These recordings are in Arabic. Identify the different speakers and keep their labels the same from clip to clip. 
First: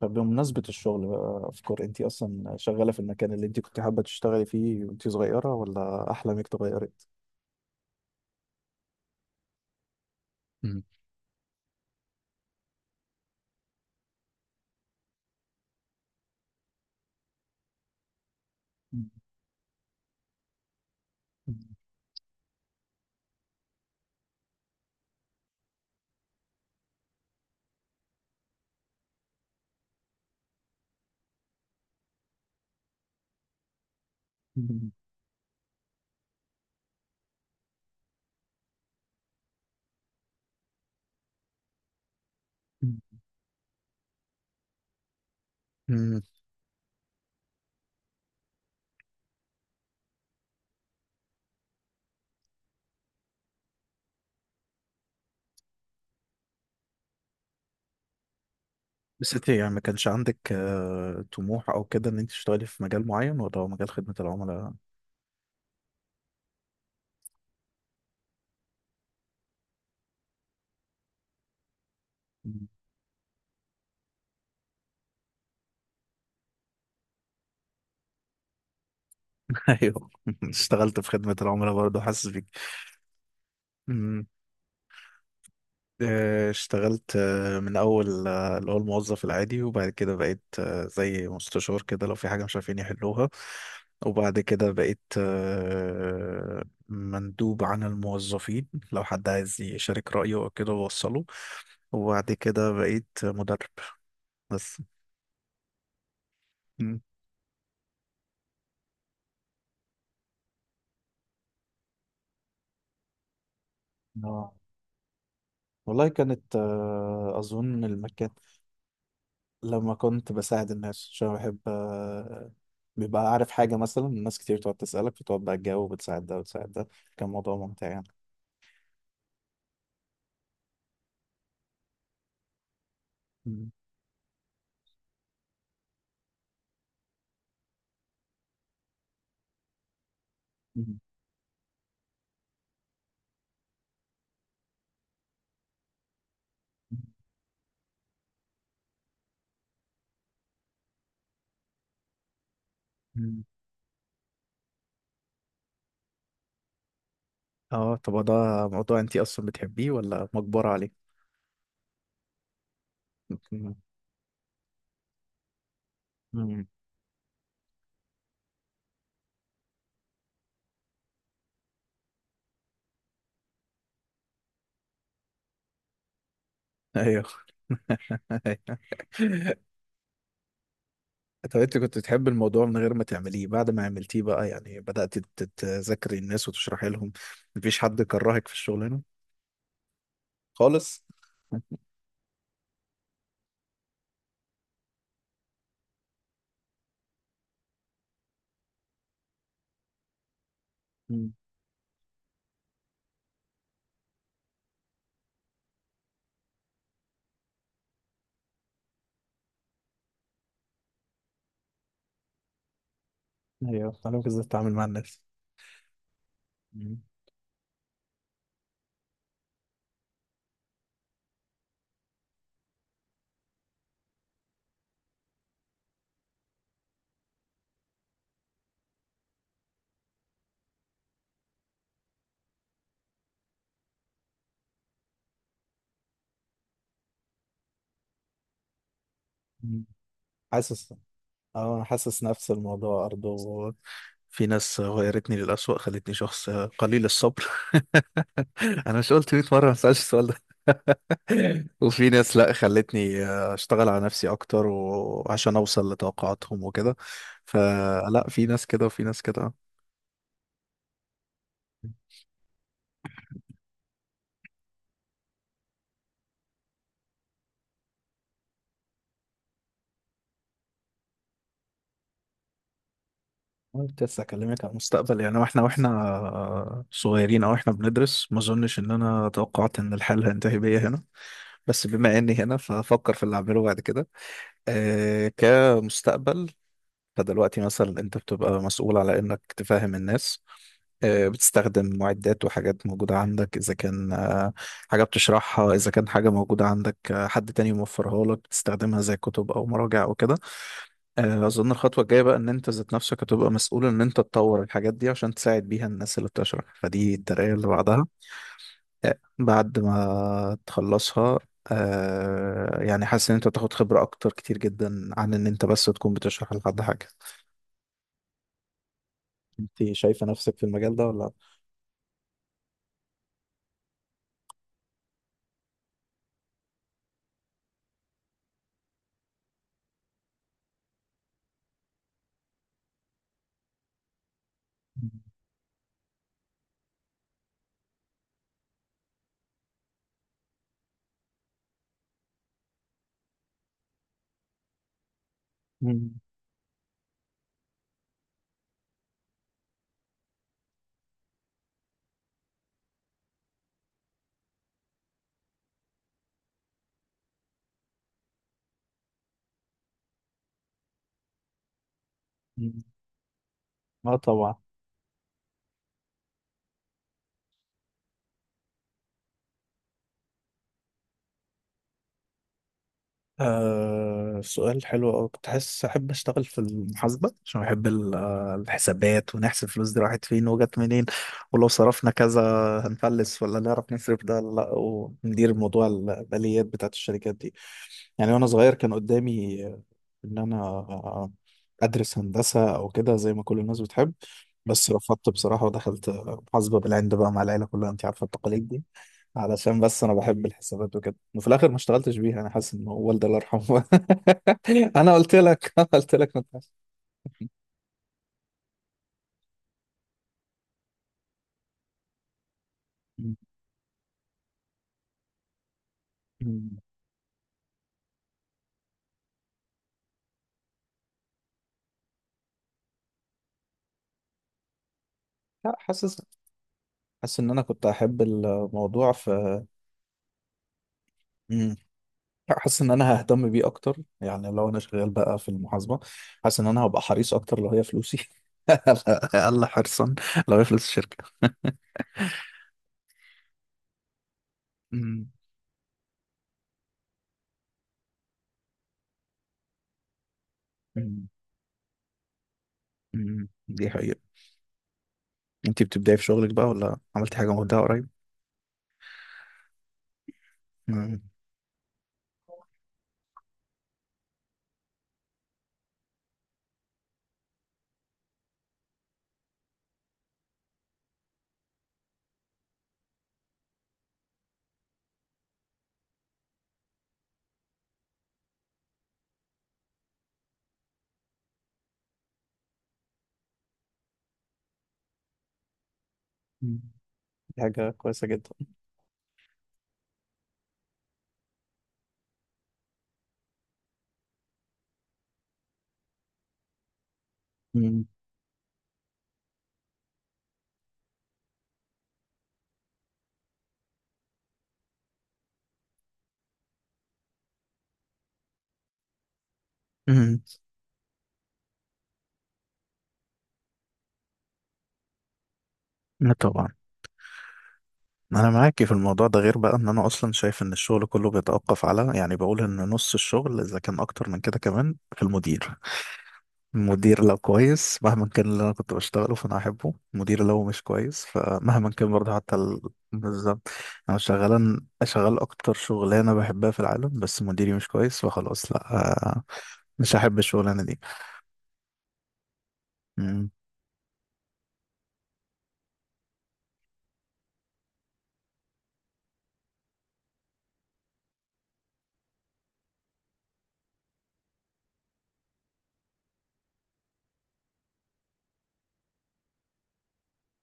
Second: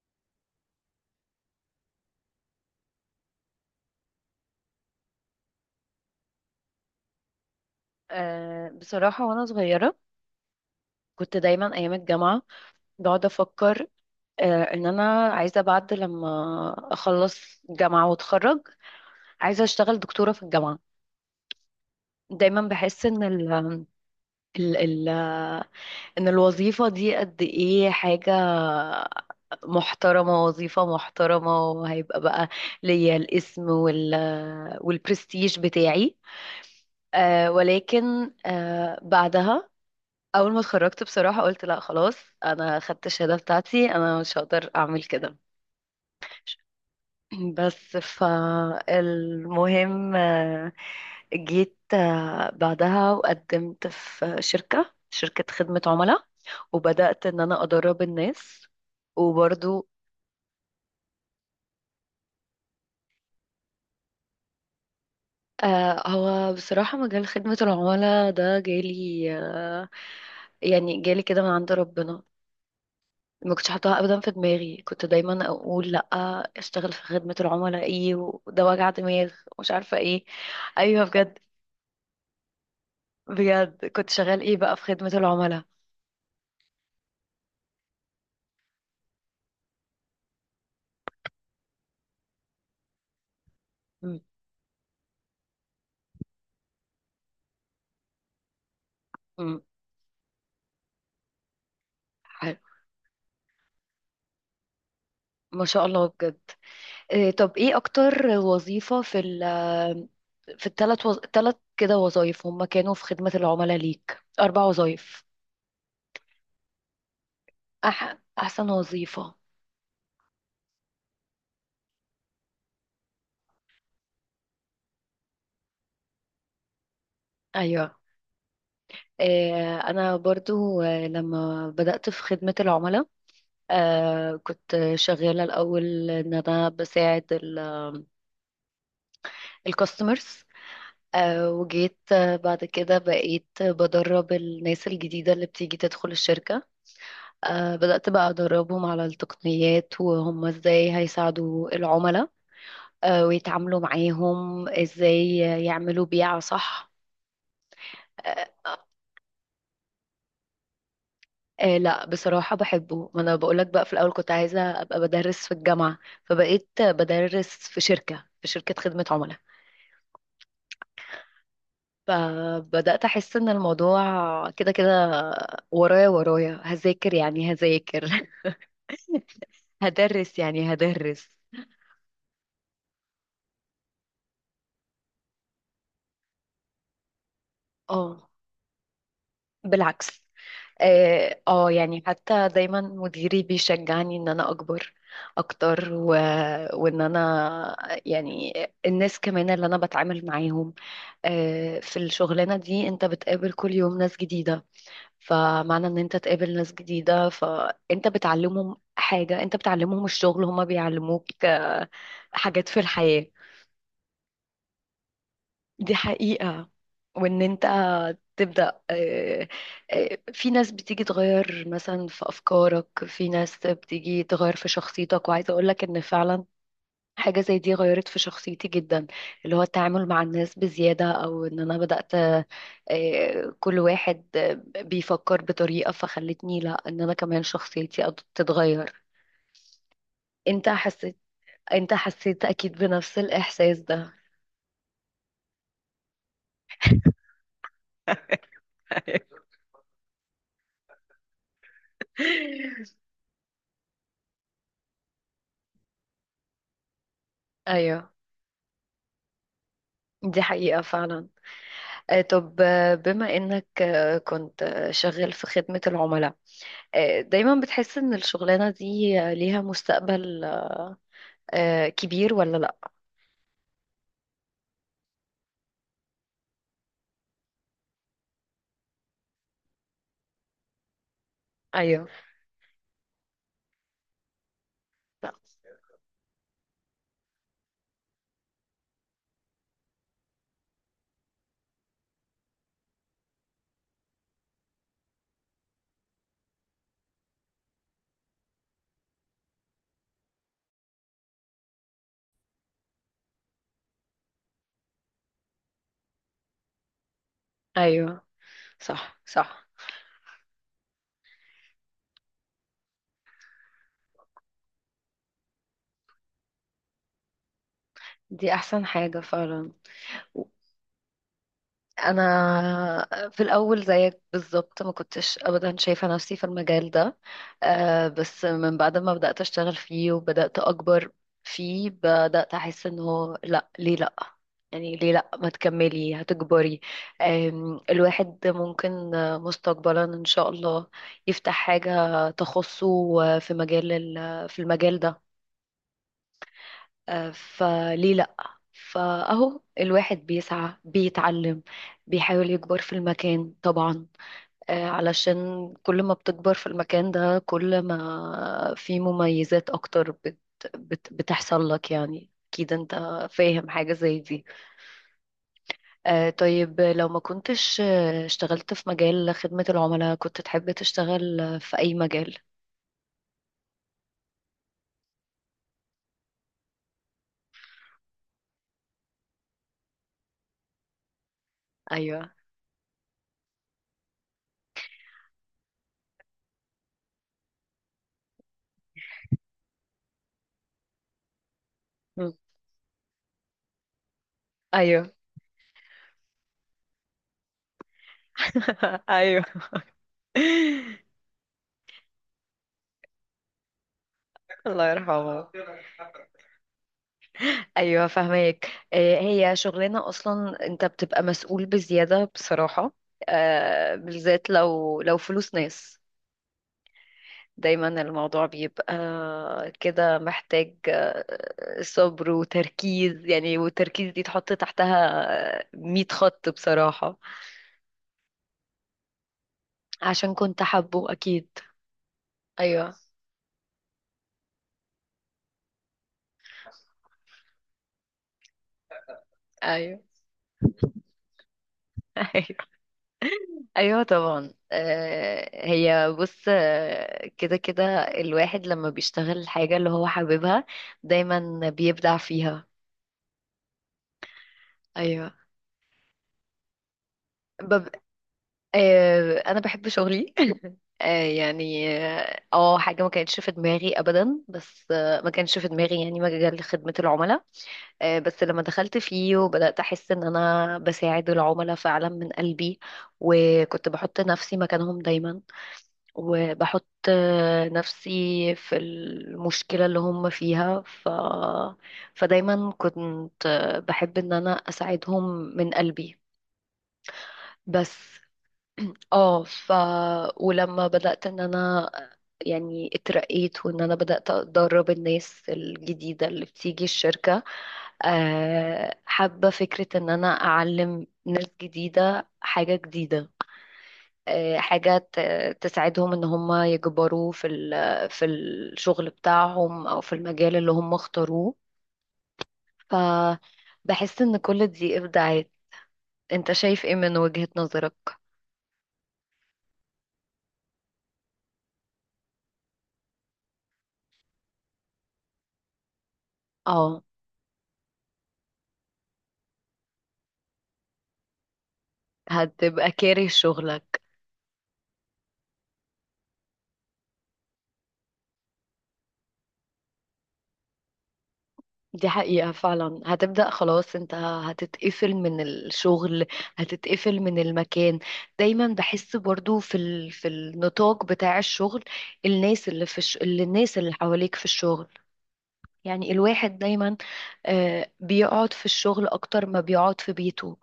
Speaker 1: فبمناسبة الشغل بقى أفكار أنت أصلا شغالة في المكان اللي أنت كنت حابة تشتغلي فيه وأنت صغيرة ولا أحلامك اتغيرت؟
Speaker 2: بصراحة وأنا صغيرة كنت دايما أيام الجامعة بقعد أفكر، إن أنا عايزة بعد لما أخلص جامعة وأتخرج، عايزة أشتغل دكتورة في الجامعة. دايما بحس إن ال ال ال إن الوظيفة دي قد إيه حاجة محترمة، وظيفة محترمة وهيبقى بقى ليا الاسم والبرستيج بتاعي. ولكن بعدها اول ما اتخرجت بصراحة قلت لا خلاص، انا خدت الشهادة بتاعتي انا مش هقدر اعمل كده.
Speaker 1: مم.
Speaker 2: بس فالمهم، جيت بعدها وقدمت في شركة خدمة عملاء، وبدأت ان انا ادرب الناس
Speaker 1: بس أنت يعني ما
Speaker 2: وبرضو.
Speaker 1: كانش عندك طموح أو كده إن أنت تشتغلي في مجال معين ولا هو مجال خدمة العملاء؟
Speaker 2: هو بصراحة مجال خدمة العملاء ده جالي، يعني جالي كده من عند ربنا.
Speaker 1: مم.
Speaker 2: ما كنتش حاطاها ابدا في دماغي، كنت دايما اقول لا اشتغل في خدمة العملاء ايه وده وجع دماغ ومش عارفة
Speaker 1: أيوه
Speaker 2: ايه.
Speaker 1: اشتغلت
Speaker 2: ايوه
Speaker 1: في خدمة
Speaker 2: بجد،
Speaker 1: العملاء برضه حاسس بيك.
Speaker 2: بجد كنت شغال ايه بقى في خدمة العملاء.
Speaker 1: اشتغلت من اول اللي هو الموظف العادي وبعد كده بقيت زي مستشار كده لو في حاجه مش عارفين يحلوها.
Speaker 2: م-
Speaker 1: وبعد كده بقيت، مندوب عن الموظفين لو حد
Speaker 2: م.
Speaker 1: عايز يشارك رايه او كده بوصله. وبعد
Speaker 2: حلو،
Speaker 1: كده بقيت مدرب بس.
Speaker 2: ما شاء الله بجد.
Speaker 1: مم.
Speaker 2: إيه طب ايه اكتر وظيفة في في ثلاث كده وظايف هم كانوا في خدمة العملاء ليك،
Speaker 1: آه.
Speaker 2: اربع وظايف.
Speaker 1: والله كانت، اظن المكان
Speaker 2: احسن وظيفة.
Speaker 1: لما كنت بساعد الناس عشان أنا بحب، بيبقى عارف حاجة مثلا الناس كتير تقعد تسألك فتقعد بقى تجاوب وتساعد ده وتساعد ده، كان موضوع ممتع
Speaker 2: ايوه.
Speaker 1: يعني.
Speaker 2: إيه انا برضو، لما بدأت في خدمة العملاء
Speaker 1: مم.
Speaker 2: كنت شغالة الأول إن أنا بساعد الكاستمرز،
Speaker 1: مم.
Speaker 2: وجيت بعد كده بقيت بدرب الناس الجديدة اللي بتيجي تدخل الشركة. بدأت بقى أدربهم على التقنيات وهم إزاي هيساعدوا العملاء
Speaker 1: مم.
Speaker 2: ويتعاملوا معاهم إزاي، يعملوا بيعة صح.
Speaker 1: اه طب هو ده
Speaker 2: آه
Speaker 1: موضوع انت اصلا بتحبيه ولا مجبرة عليه؟
Speaker 2: آه لا بصراحة بحبه، ما أنا بقولك
Speaker 1: مم.
Speaker 2: بقى في الأول كنت عايزة أبقى بدرس في الجامعة،
Speaker 1: مم.
Speaker 2: فبقيت بدرس في شركة خدمة عملاء. فبدأت أحس إن الموضوع كده كده، ورايا ورايا هذاكر
Speaker 1: ايوه.
Speaker 2: يعني هذاكر هدرس يعني هدرس.
Speaker 1: طب انت كنت بتحب الموضوع من غير ما تعمليه، بعد ما عملتيه بقى يعني بدأت تذاكري الناس وتشرحي لهم، مفيش حد
Speaker 2: اه
Speaker 1: كرهك في الشغلانة
Speaker 2: بالعكس.
Speaker 1: خالص؟
Speaker 2: اه، يعني حتى دايما مديري بيشجعني ان انا اكبر اكتر وان انا يعني الناس كمان اللي انا بتعامل معاهم.
Speaker 1: مم.
Speaker 2: في الشغلانة دي انت بتقابل كل يوم ناس جديدة، فمعنى ان انت تقابل ناس جديدة فانت بتعلمهم حاجة، انت بتعلمهم الشغل، هما بيعلموك حاجات في الحياة.
Speaker 1: أيوه، أنا كنت ازاي أتعامل مع الناس.
Speaker 2: دي حقيقة. وان انت تبدأ، في ناس بتيجي تغير مثلا في افكارك، في ناس بتيجي تغير في شخصيتك، وعايزة اقولك ان فعلا حاجة زي دي غيرت في شخصيتي جدا، اللي هو التعامل مع الناس بزيادة. أو إن أنا بدأت، كل واحد بيفكر بطريقة فخلتني لا، إن أنا كمان شخصيتي تتغير.
Speaker 1: مم.
Speaker 2: أنت
Speaker 1: حاسس. اه
Speaker 2: حسيت
Speaker 1: انا
Speaker 2: أنت
Speaker 1: حاسس
Speaker 2: حسيت
Speaker 1: نفس
Speaker 2: أكيد
Speaker 1: الموضوع
Speaker 2: بنفس
Speaker 1: برضه.
Speaker 2: الإحساس ده.
Speaker 1: في ناس غيرتني للأسوأ، خلتني شخص قليل الصبر. انا مش قلت 100 مرة ما اسألش السؤال ده؟ وفي ناس لا، خلتني اشتغل على نفسي اكتر وعشان اوصل لتوقعاتهم وكده.
Speaker 2: أيوه،
Speaker 1: فلا، في ناس كده وفي ناس كده.
Speaker 2: دي حقيقة فعلا. طب بما إنك كنت شغال في خدمة العملاء، دايما بتحس إن الشغلانة دي ليها مستقبل كبير ولا لأ؟
Speaker 1: أنا كنت لسه اكلمك عن المستقبل يعني، واحنا صغيرين او احنا بندرس، ما اظنش ان انا توقعت ان الحال هينتهي بيا هنا. بس
Speaker 2: أيوه.
Speaker 1: بما اني هنا فافكر في اللي اعمله بعد كده، كمستقبل. فدلوقتي مثلا انت بتبقى مسؤول على انك تفهم الناس، بتستخدم معدات وحاجات موجودة عندك، إذا كان حاجة بتشرحها، إذا كان حاجة موجودة عندك، حد تاني موفرها لك بتستخدمها زي كتب أو مراجع أو كده. أظن الخطوة الجاية بقى إن أنت ذات نفسك هتبقى مسؤول إن أنت تطور الحاجات دي عشان تساعد بيها الناس اللي بتشرح، فدي الترقية اللي بعدها
Speaker 2: ايوه صح صح.
Speaker 1: بعد ما تخلصها. آه يعني حاسس ان انت بتاخد خبرة اكتر كتير جدا عن ان انت بس تكون بتشرح لحد حاجة.
Speaker 2: دي احسن حاجة فعلا.
Speaker 1: انت شايفة نفسك في المجال ده ولا؟
Speaker 2: انا في الاول زيك بالظبط ما كنتش ابدا شايفة نفسي في المجال ده، بس من بعد ما بدأت اشتغل فيه وبدأت اكبر فيه بدأت احس انه لا، ليه لا، يعني ليه لا ما تكملي، هتكبري. آم، الواحد ممكن مستقبلا ان شاء الله يفتح حاجة تخصه، في مجال في المجال ده،
Speaker 1: مم.
Speaker 2: فليه لأ. فأهو الواحد بيسعى، بيتعلم، بيحاول يكبر في المكان طبعا، علشان كل ما بتكبر في المكان ده كل ما في مميزات أكتر بت بت بتحصل لك، يعني أكيد
Speaker 1: مم.
Speaker 2: أنت فاهم حاجة
Speaker 1: اه
Speaker 2: زي دي.
Speaker 1: طبعا.
Speaker 2: طيب لو ما كنتش اشتغلت في مجال خدمة العملاء كنت تحب تشتغل في أي مجال؟
Speaker 1: آه سؤال حلو أوي. كنت حاسس أحب أشتغل في المحاسبة عشان بحب الحسابات، ونحسب الفلوس دي راحت فين وجت منين، ولو صرفنا
Speaker 2: أيوه.
Speaker 1: كذا هنفلس ولا نعرف نصرف ده ولا لأ، وندير موضوع الآليات بتاعت الشركات دي. يعني وأنا صغير كان قدامي إن أنا أدرس
Speaker 2: م.
Speaker 1: هندسة أو كده زي ما كل الناس بتحب، بس
Speaker 2: أيوه.
Speaker 1: رفضت بصراحة ودخلت محاسبة بالعند بقى مع العيلة كلها، أنت عارفة التقاليد دي،
Speaker 2: أيوه.
Speaker 1: علشان بس انا بحب الحسابات وكده. وفي الاخر ما اشتغلتش بيها. انا حاسس ان هو والدي الله يرحمه.
Speaker 2: الله
Speaker 1: انا قلت
Speaker 2: يرحمه.
Speaker 1: لك انا قلت لك ما تخافش.
Speaker 2: ايوه فاهمك، هي شغلانه اصلا انت بتبقى مسؤول بزياده بصراحه، بالذات لو فلوس ناس.
Speaker 1: مم.
Speaker 2: دايما الموضوع بيبقى كده، محتاج صبر وتركيز يعني، والتركيز دي تحط تحتها
Speaker 1: لا
Speaker 2: 100
Speaker 1: حاسس.
Speaker 2: خط بصراحه.
Speaker 1: حاسس ان انا كنت احب الموضوع في.
Speaker 2: عشان كنت حابه اكيد.
Speaker 1: مم. لا، حاسس ان
Speaker 2: ايوه.
Speaker 1: انا ههتم بيه اكتر يعني لو انا شغال بقى في المحاسبه. حاسس ان انا هبقى حريص اكتر لو هي فلوسي. اقل
Speaker 2: ايوه.
Speaker 1: حرصا لو هي فلوس الشركه.
Speaker 2: ايوه طبعا،
Speaker 1: مم.
Speaker 2: هي بص كده كده الواحد لما بيشتغل الحاجة اللي هو حاببها
Speaker 1: مم.
Speaker 2: دايما بيبدع فيها.
Speaker 1: مم. دي حقيقه.
Speaker 2: ايوه.
Speaker 1: انت بتبداي في شغلك بقى ولا عملتي حاجه مبدعه
Speaker 2: بب...
Speaker 1: قريب؟
Speaker 2: انا بحب شغلي.
Speaker 1: مم.
Speaker 2: يعني اه، حاجة ما كانتش في دماغي ابدا، بس ما كانش في دماغي يعني مجال خدمة العملاء. بس لما دخلت فيه وبدأت احس ان انا بساعد العملاء فعلا من قلبي، وكنت بحط نفسي مكانهم دايما، وبحط نفسي في المشكلة اللي هم فيها فدايما كنت بحب ان انا اساعدهم من قلبي
Speaker 1: مم. دي حاجه
Speaker 2: بس.
Speaker 1: كويسه جدا.
Speaker 2: اه ولما بدأت ان انا يعني اترقيت، وان انا بدأت ادرب الناس الجديدة اللي بتيجي الشركة،
Speaker 1: مم.
Speaker 2: حابة فكرة ان انا اعلم ناس جديدة حاجة جديدة، حاجات تساعدهم ان هم يكبروا في في الشغل بتاعهم او في
Speaker 1: مم.
Speaker 2: المجال اللي هم اختاروه. فبحس ان كل دي ابداعات.
Speaker 1: لا
Speaker 2: انت
Speaker 1: طبعا.
Speaker 2: شايف ايه من وجهة نظرك؟
Speaker 1: انا معاكي في الموضوع ده، غير بقى ان انا اصلا شايف ان الشغل كله بيتوقف على يعني بقول ان نص الشغل اذا كان اكتر من كده كمان في المدير.
Speaker 2: اه
Speaker 1: المدير لو كويس مهما كان اللي انا كنت بشتغله فانا احبه، المدير لو مش كويس فمهما كان برضه حتى ال...
Speaker 2: هتبقى كاره
Speaker 1: بالظبط.
Speaker 2: شغلك.
Speaker 1: انا شغال شغال اكتر شغلانه بحبها في العالم بس مديري مش كويس فخلاص لا، آه، مش هحب الشغلانه دي.
Speaker 2: دي حقيقة فعلا،
Speaker 1: مم.
Speaker 2: هتبدأ خلاص انت هتتقفل من الشغل، هتتقفل من المكان. دايما بحس برضو في في النطاق بتاع الشغل، الناس اللي في الناس اللي حواليك في الشغل، يعني الواحد دايما بيقعد في الشغل اكتر ما بيقعد في بيته.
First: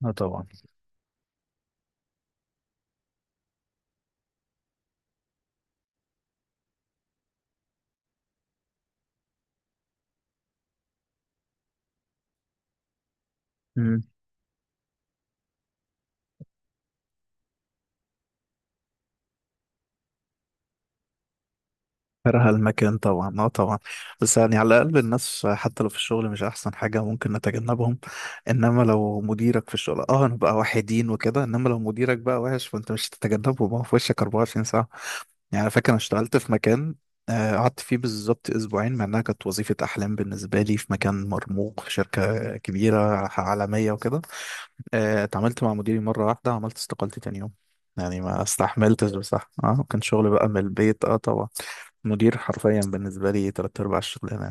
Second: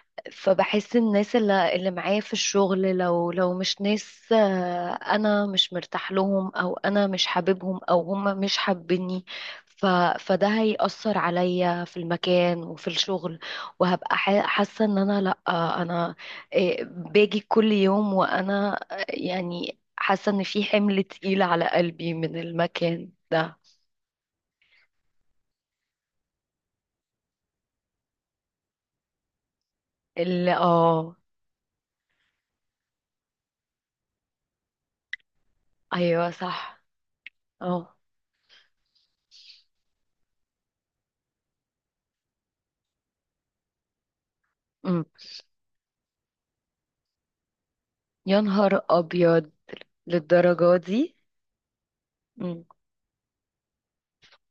Speaker 1: لا طبعا.
Speaker 2: فبحس الناس اللي معايا في الشغل لو مش ناس، انا مش مرتاح لهم او انا مش حاببهم او هم مش حابيني، ف فده هيأثر عليا في المكان وفي الشغل، وهبقى حاسة ان انا لا، انا باجي كل يوم وانا يعني حاسة ان في حمل تقيل على قلبي من
Speaker 1: كره المكان
Speaker 2: المكان
Speaker 1: طبعا، اه
Speaker 2: ده.
Speaker 1: طبعا. بس يعني على الاقل الناس حتى لو في الشغل مش احسن حاجه ممكن نتجنبهم، انما لو مديرك في الشغل اه
Speaker 2: اللي
Speaker 1: نبقى واحدين
Speaker 2: اه
Speaker 1: وكده، انما لو مديرك بقى وحش فانت مش هتتجنبه، ما هو في وشك 24 ساعه يعني. أنا فاكر انا
Speaker 2: ايوه
Speaker 1: اشتغلت في
Speaker 2: صح.
Speaker 1: مكان، قعدت فيه
Speaker 2: اه،
Speaker 1: بالظبط 2 اسبوع مع انها كانت وظيفه احلام بالنسبه لي، في مكان مرموق في شركه كبيره عالميه وكده.
Speaker 2: أمم.
Speaker 1: اتعاملت مع مديري مره واحده عملت استقالتي تاني يوم، يعني
Speaker 2: يا
Speaker 1: ما
Speaker 2: نهار
Speaker 1: استحملتش. بصح
Speaker 2: ابيض،
Speaker 1: اه كان شغل بقى من
Speaker 2: للدرجه
Speaker 1: البيت
Speaker 2: دي؟
Speaker 1: اه طبعا. مدير
Speaker 2: أمم.
Speaker 1: حرفيا بالنسبة لي 3/4 الشغلانة.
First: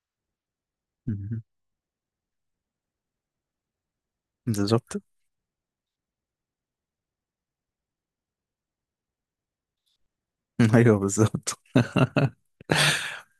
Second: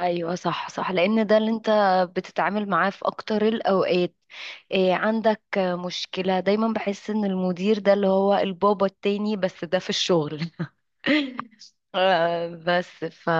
Speaker 2: ايوه صح صح، لان ده
Speaker 1: مهم.
Speaker 2: اللي انت بتتعامل معاه في اكتر الاوقات. إيه
Speaker 1: بالظبط.
Speaker 2: عندك مشكله؟ دايما بحس ان المدير ده اللي هو البابا التاني، بس ده في الشغل.
Speaker 1: أيوه بالظبط.
Speaker 2: بس ف